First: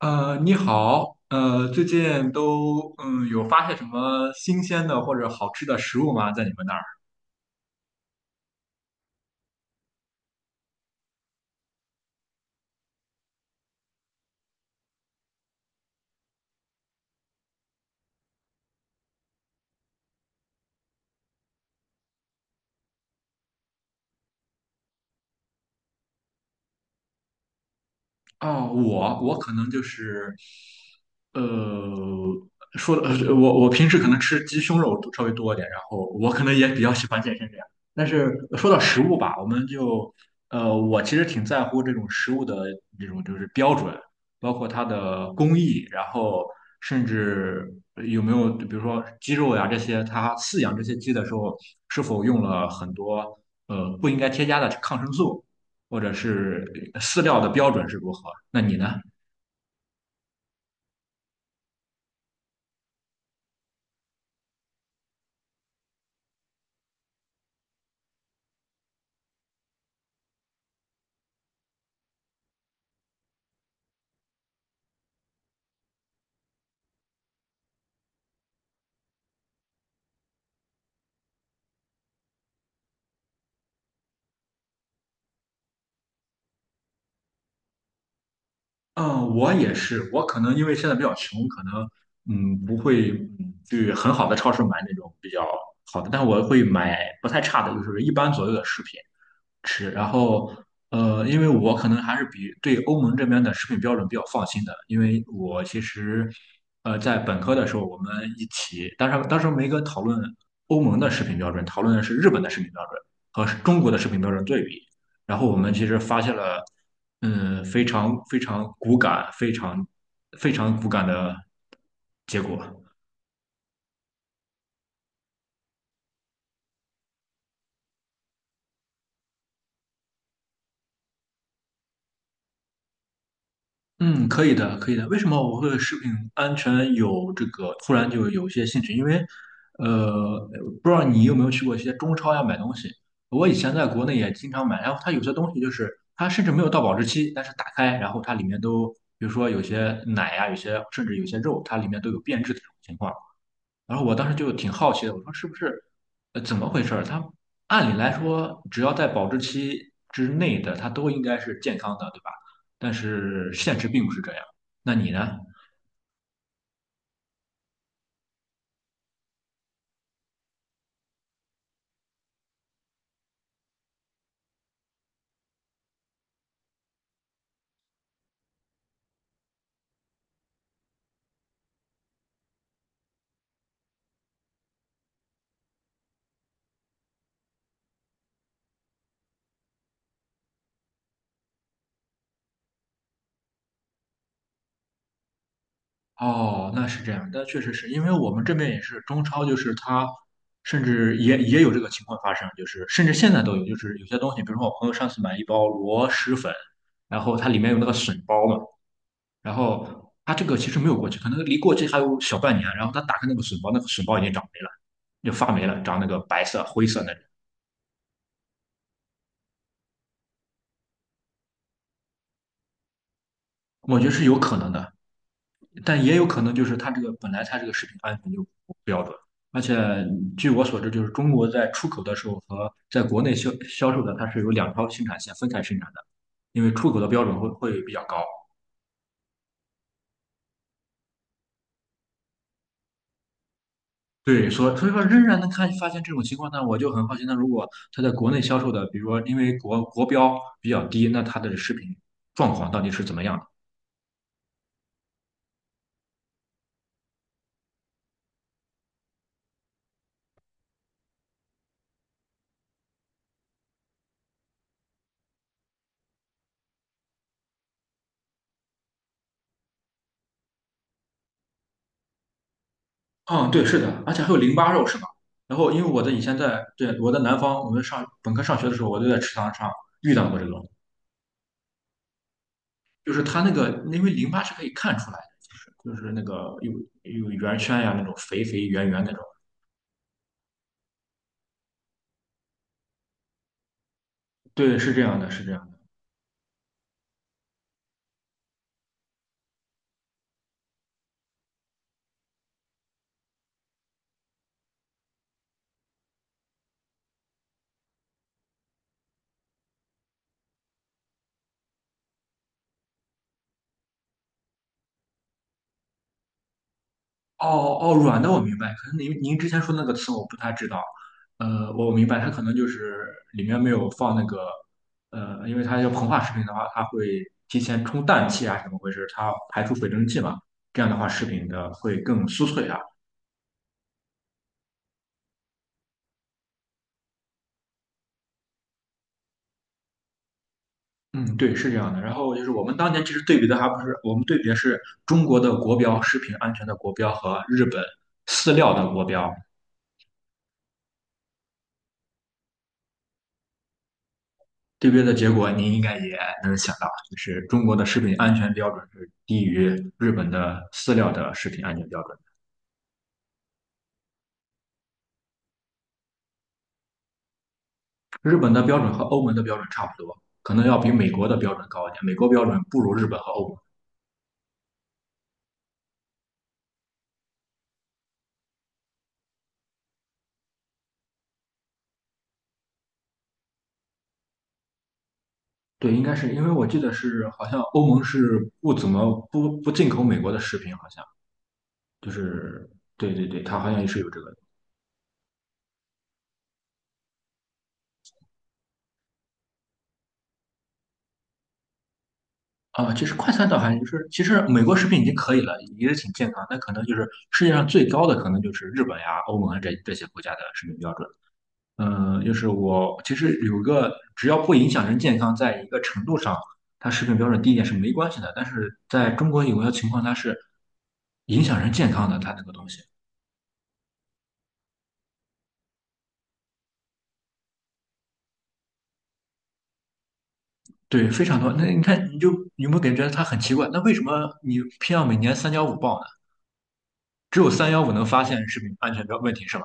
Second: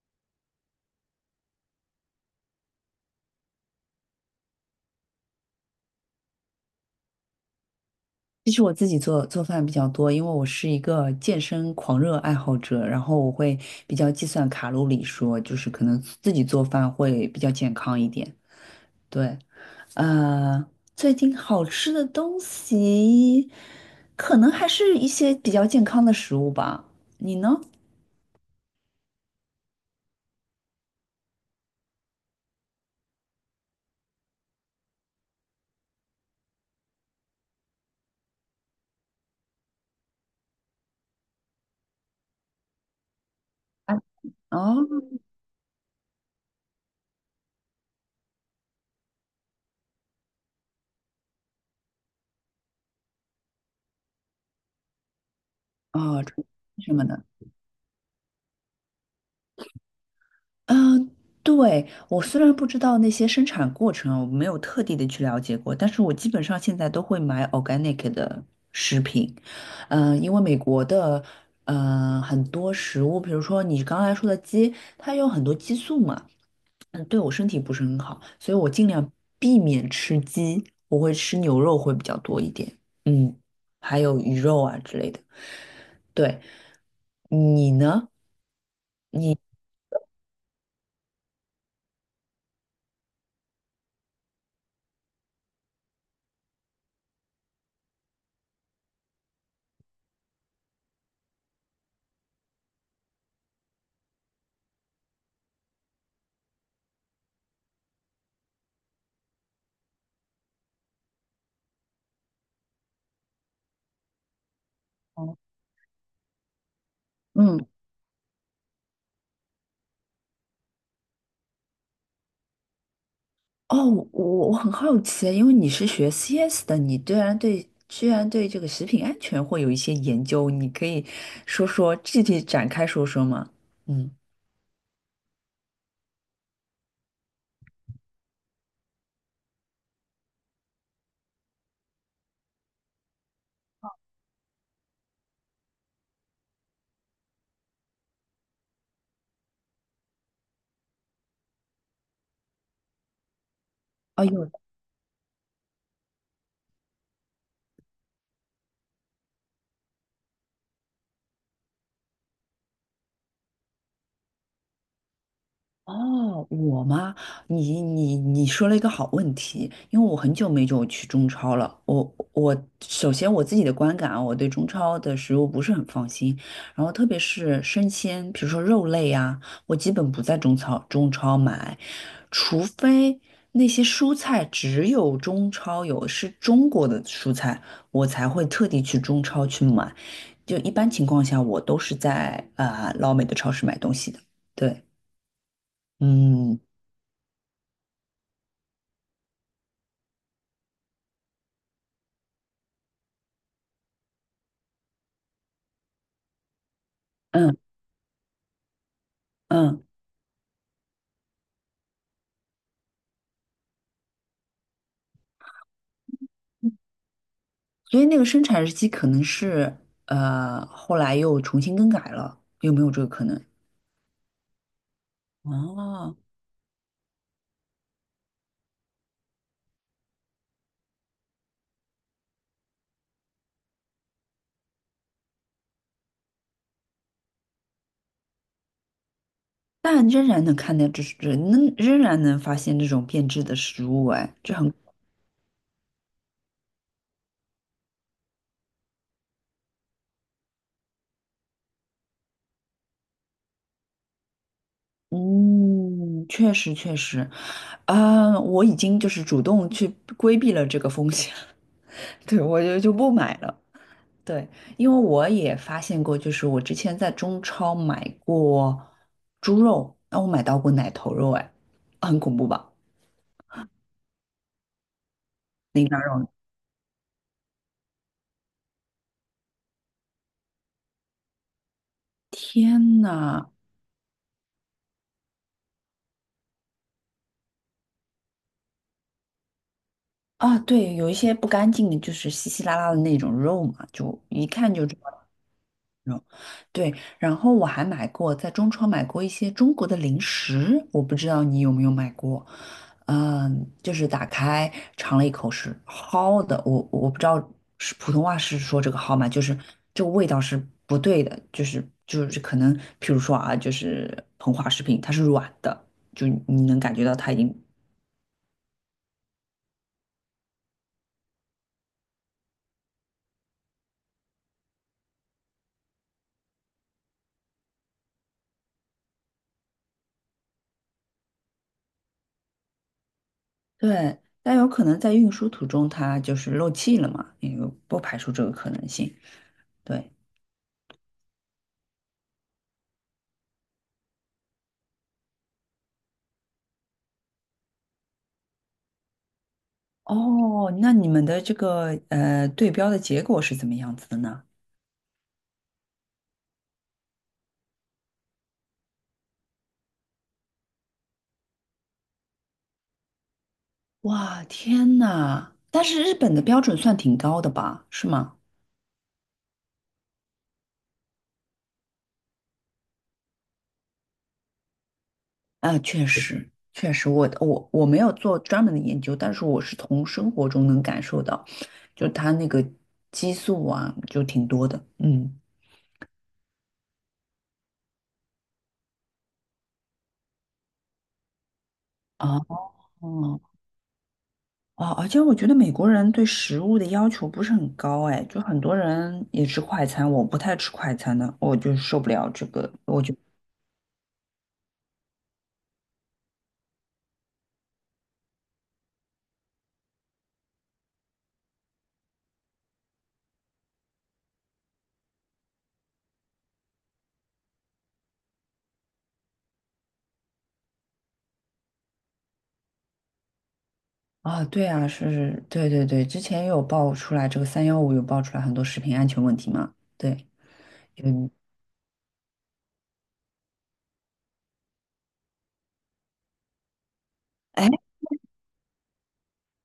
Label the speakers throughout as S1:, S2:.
S1: 你好，最近都有发现什么新鲜的或者好吃的食物吗？在你们那儿？
S2: 其实我自己做饭比较多，因为我是一个健身狂热爱好者，然后我会比较计算卡路里说，就是可能自己做饭会比较健康一点。对。呃，最近好吃的东西，可能还是一些比较健康的食物吧。你呢？
S1: 哦，我可能就是，呃，我平时可能吃鸡胸肉稍微多一点，然后我可能也比较喜欢健身这样。但是说到食物吧，我们就，我其实挺在乎这种食物的这种就是标准，
S2: 啊。
S1: 包括它
S2: 哦。
S1: 的工艺，然后甚至有没有比如说鸡肉呀这些，它饲养这些鸡的时候是否用了很多不应该添加的抗生素。或者
S2: 哦，
S1: 是
S2: 什么
S1: 饲
S2: 的？
S1: 料的标准是如何？那你呢？
S2: 嗯，呃对，我虽然不知道那些生产过程，我没有特地的去了解过，但是我基本上现在都会买 organic 的食品。嗯，因为美国的，很多食物，比如说你刚才说的鸡，它有很多激素嘛。嗯，对我身体不是很好，所以我尽量避免吃鸡，我会吃牛肉会比较多一点。嗯，还有鱼肉啊之类的。对，你呢？
S1: 嗯，
S2: 你。
S1: 我也是，我可能因为现在比较穷，可能不会去很好的超市买那种比较好的，但我会买不太差的，就是一般左右的食品。吃。然后，因为我可能还是比对欧盟这边的食品标准比较放心的，因为我其实，在本科的时候我们一起，当时没跟讨论欧盟的食品标准，讨论的是日本的食品标准和中国的食品标准对比。然后我们其实发现了，
S2: 嗯。
S1: 嗯，非常骨感，非常骨感的结果。
S2: 哦，我我很好奇，因为你是学 CS 的，你居然对这个食品安全会有一些研究，你可以说说具体展开吗？嗯。
S1: 嗯，可以的，可以的。为什么我会食品安全有这个突然就有一些兴趣？因为，呃，不知道你有没有去过一些中超呀买东西？我以前在国内也经常买，然后它有些东西就是它甚至没有到保质期，但是打开，然后它里面都，比如说有些奶呀，有些甚至有些肉，它里面都有变质的这种情况。然后我
S2: 哦
S1: 当时
S2: 有。
S1: 就挺好奇的，我说是不是，怎么回事儿？它按理来说，只要在保质期之内的，它都应该是健康的，对吧？但是现实并不是这样。那你呢？
S2: 哦，我吗？你说了一个好问题，因为我很久没有去中超了。我首先我自己的观感啊，我对中超的食物不是很放心，然后特别是生鲜，比如说肉类啊，我基本不在中超买，除非那些蔬菜只有中超有，是中国的蔬菜，我才会特地去中超去买。就一般情况下，我都是在老美的超市买东西的。对。嗯。
S1: 哦，那是这样，那确实是因为我们这边也是中超，就是它甚至也有这个情况发生，就是甚至现在都有，就是有些东西，比如说我朋友上次买一包螺蛳粉，然后它
S2: 嗯
S1: 里面有那个笋包嘛，然
S2: 嗯，
S1: 后它这个其实没有过期，可能离过期还有小半年，然后他打开那个笋包，那个笋包已经长霉了。就发霉了，长那个白色、灰色那种。
S2: 所以那个生产日期可能是后来又重新更改了，有没有这个可能？
S1: 我觉得是有可能的，但也
S2: 哦，
S1: 有可能就是它这个本来它这个食品安全就不标准，而且据我所知，就是中国在出口的时候和在国内销售的，它是有两条生产线分开生产的，因为出口的标准会比较高。
S2: 但仍然能发现这种变质的食物，哎，
S1: 对，
S2: 这很
S1: 所以说仍然能看发现这种情况呢，我就很好奇，那如果它在国内销售的，比如说因为国标比较低，那它的食品状况到底是怎么样的？
S2: 嗯，确实确实啊，我已经就是主动去规避了这个风险。对，我就不买了。对，因为我也发现过，就是我之前在中超买过猪肉，那我买到过奶头肉，哎，很恐怖吧？
S1: 嗯，对，是的，而且还有淋巴肉是吧？然后因为我的以前在我在南方，我们上本科上学的时候，我就在池塘上遇到过这种，
S2: 天
S1: 就是它
S2: 呐。
S1: 那个因为淋巴是可以看出来的，就是那个有圆圈呀那种肥肥圆圆那种，
S2: 啊，对，有一些不干净的，就是稀稀拉拉的那种肉嘛，就一看
S1: 对，
S2: 就
S1: 是
S2: 知
S1: 这样
S2: 道
S1: 的，是这样的。
S2: 那种。对，然后我还买过，在中超买过一些中国的零食，我不知道你有没有买过。嗯，就是打开尝了一口是蒿的，我不知道是普通话是说这个蒿吗？就是这个味道是不对的，就是可能，譬如说啊，就是膨化食品，它是软的，就你能感觉到它已
S1: 哦
S2: 经
S1: 哦，软的我明白，可能您之前说那个词我不太知道，我明白，它可能就是里面没有放那个，因为它要膨化食品的话，它会提前充氮气啊，怎么回事？它排出水蒸气嘛，这样的话食品的会更酥脆啊。
S2: 对，但有可能在运输途中它就是漏气了嘛，也有不排除这个可能性。对。
S1: 嗯，对，是这样的。然后就是我们当年其实对比的还不是，我们对比的是中国的国标，食品安全的国标和日本饲料的国标。
S2: 哦，那你们的这个对标的结果是怎么样子的呢？
S1: 对边的结果您应该也能想到，就是中国的食品安全标准是低于日本的饲料的食品安全标准。
S2: 哇，天呐！但是日本的标准算挺高的吧？是
S1: 日
S2: 吗？
S1: 本的标准和欧盟的标准差不多，可能要比美国的标准高一点。美国标准不如日本和欧盟。
S2: 啊，确实，确实，我没有做专门的研究，但是我是从生活中能感受到，就它那个激素啊，就挺多的。嗯。
S1: 对，应该是因为我记得是好像欧盟是不怎么不进口美国的食品，好像就
S2: 哦。
S1: 是对对对，它好像也是有这个
S2: 哦，而且我觉得美国人对食物的要求不是很高，哎，就很多人也吃快餐，我不太吃快餐的，我就受不了这个，
S1: 啊。
S2: 我
S1: 其实
S2: 就
S1: 快餐倒还就是其实美国食品已经可以了，也是挺健康，但可能就是世界上最高的可能就是日本呀、欧盟啊这些国家的食品标准。嗯，就是我其实有一个，只要不影响人健康，在一个程度上，它食品标准低一点是没关系的。但是在中国有些情况，它是影响人健康的，它那个东西，
S2: 啊，对啊，是，对对对，之前也有爆出来这个三幺五有爆出来很多食品安全问题嘛。对。
S1: 对，非
S2: 嗯。
S1: 常多。那你看，你就有没有感觉它很奇怪？那为什么你偏要每年三幺五报呢？只有
S2: 哎，
S1: 三幺五能发现食品安全标问题是吧？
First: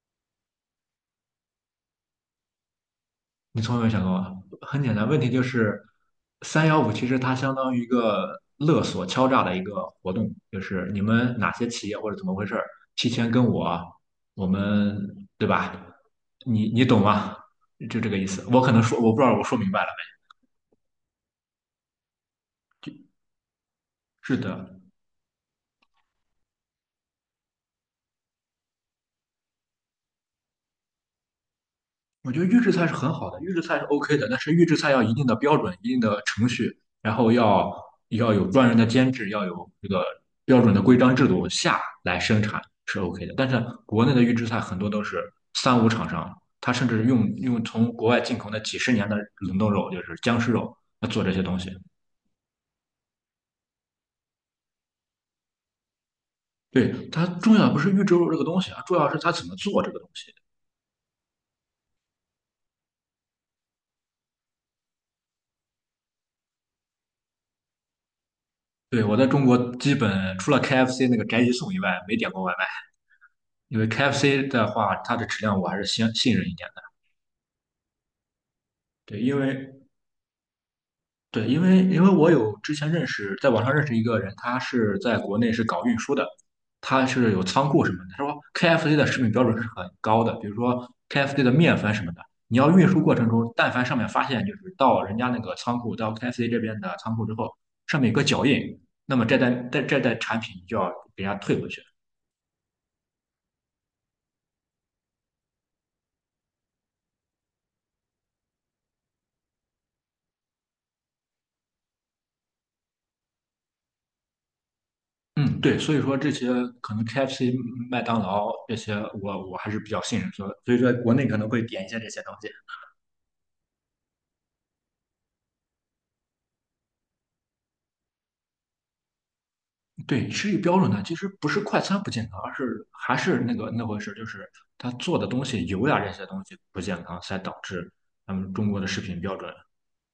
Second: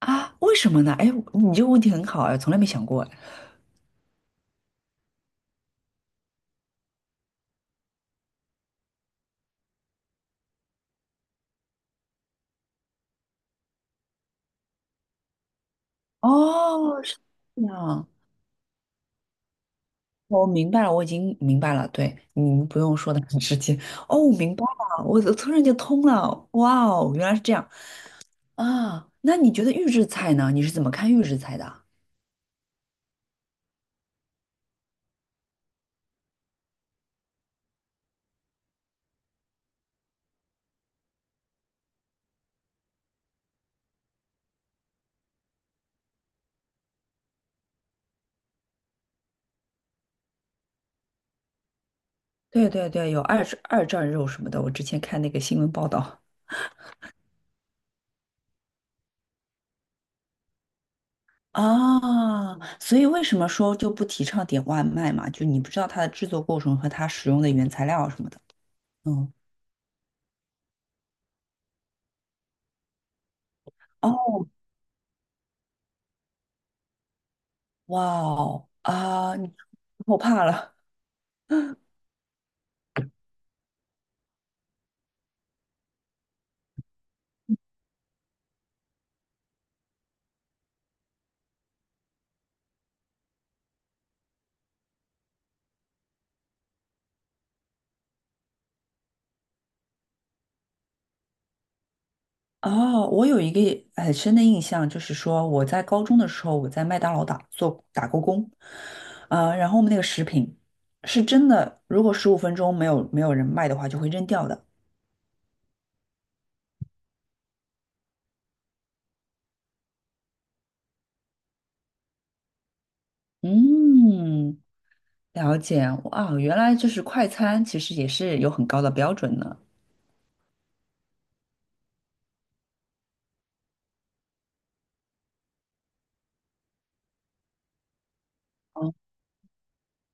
S2: 啊，为什么呢？哎，你这个问题很好哎，从来没想过哎。
S1: 你从来没想过吗？很简单，问题就是三幺五其实它相当于一个勒索敲诈的一个活动，就是你们哪些企业或者怎么回事儿，提前跟我，我们对吧？你你懂
S2: 哦，是
S1: 吗？
S2: 这
S1: 就
S2: 样。
S1: 这个意思。我可能说我不知道我说明白了没？
S2: 我明白了，我已经明白了。对，你们不用说的很直接。哦，我
S1: 是
S2: 明白
S1: 的，
S2: 了，我突然就通了。哇哦，原来是这样。啊，那你觉得预制菜呢？你是怎么看预制菜的啊
S1: 我觉得预制菜是很好的，预制菜是 OK 的，但是预制菜要一定的标准、一定的程序，然后要有专人的监制，要有这个标准的规章制度下来生产是 OK 的。但是国内的预制菜很多都是三无厂商，他甚至用从国外进口的几十年的冷冻肉，就是僵尸肉，来做这些东西。
S2: 对对对，有二战肉什么的，我之前看那个新闻报道。
S1: 对，它重要不是预制肉这个东西啊，重要是它怎么做这个东西。
S2: 啊，所以为什么说就不提倡点外卖嘛？就你不知道它的制作过程和它使用的原材料什么的。
S1: 对，我在
S2: 嗯。
S1: 中国基本除了 KFC 那个宅急送以外，没点过外卖，因为
S2: 哦。
S1: KFC 的话，它的质量我还是信任一点的。
S2: 哇哦，
S1: 对，
S2: 啊，
S1: 因
S2: 你
S1: 为
S2: 我怕了。
S1: 对，因为我有之前认识，在网上认识一个人，他是在国内是搞运输的，他是有仓库什么的。他说 KFC 的食品标准是很高的，比如说 KFC 的面粉什么的，你要运输过程中，但凡上面发现就是到人家那个仓库，到 KFC 这边的仓库之后，上面有个脚印，那么这单产品就要给人家退回去。
S2: 哦，我有一个很深的印象，就是说我在高中的时候，我在麦当劳打过工。然后我们那个食品是真的，如果15分钟没有人卖的话，就会扔掉的。
S1: 嗯，对，所以说这些可能 KFC、麦当劳这些我，我还是比较信任，所以说国内可能会点一些这些东西。
S2: 嗯，了解。啊，原来就是快餐其实也是有很高的标准的。
S1: 对，吃一标准呢，其实不是快餐不健康，而是还是那个那回事，就是他做的东西油呀这些东西不健康，才导致咱们中国的
S2: 哦。
S1: 食品标准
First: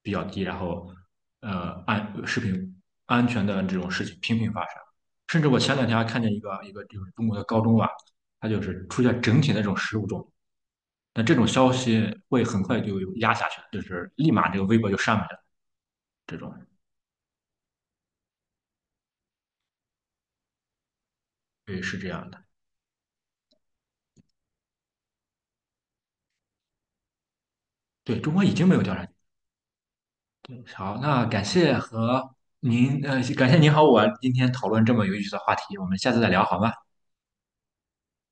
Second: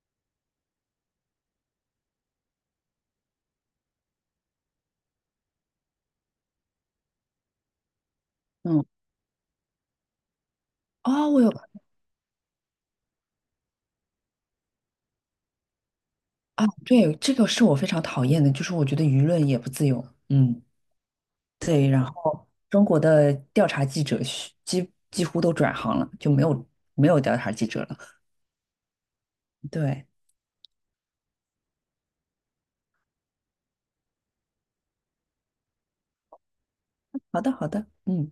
S1: 比较低，然后食品安全的这种事情频频发生。甚至我前两天还看见一个就是中国的高中啊，它就
S2: 嗯，
S1: 是出现整体的这种食物中毒。那
S2: 哦，
S1: 这
S2: 我
S1: 种
S2: 有
S1: 消息会很快就压下去了，就是立马这个微博就上面了。这种，
S2: 啊，对，这个是我非常讨厌的，就是我觉得舆论也不自由。嗯。
S1: 对，
S2: 对。
S1: 是这样的。
S2: 中国的调查记者是几乎都转行了，就没有调查记者了。
S1: 对中国已经没有调查局。
S2: 对。
S1: 好，那感谢您和我今天讨论这么有意思的话题，我们下次再聊好吗？
S2: 好的，好的，嗯，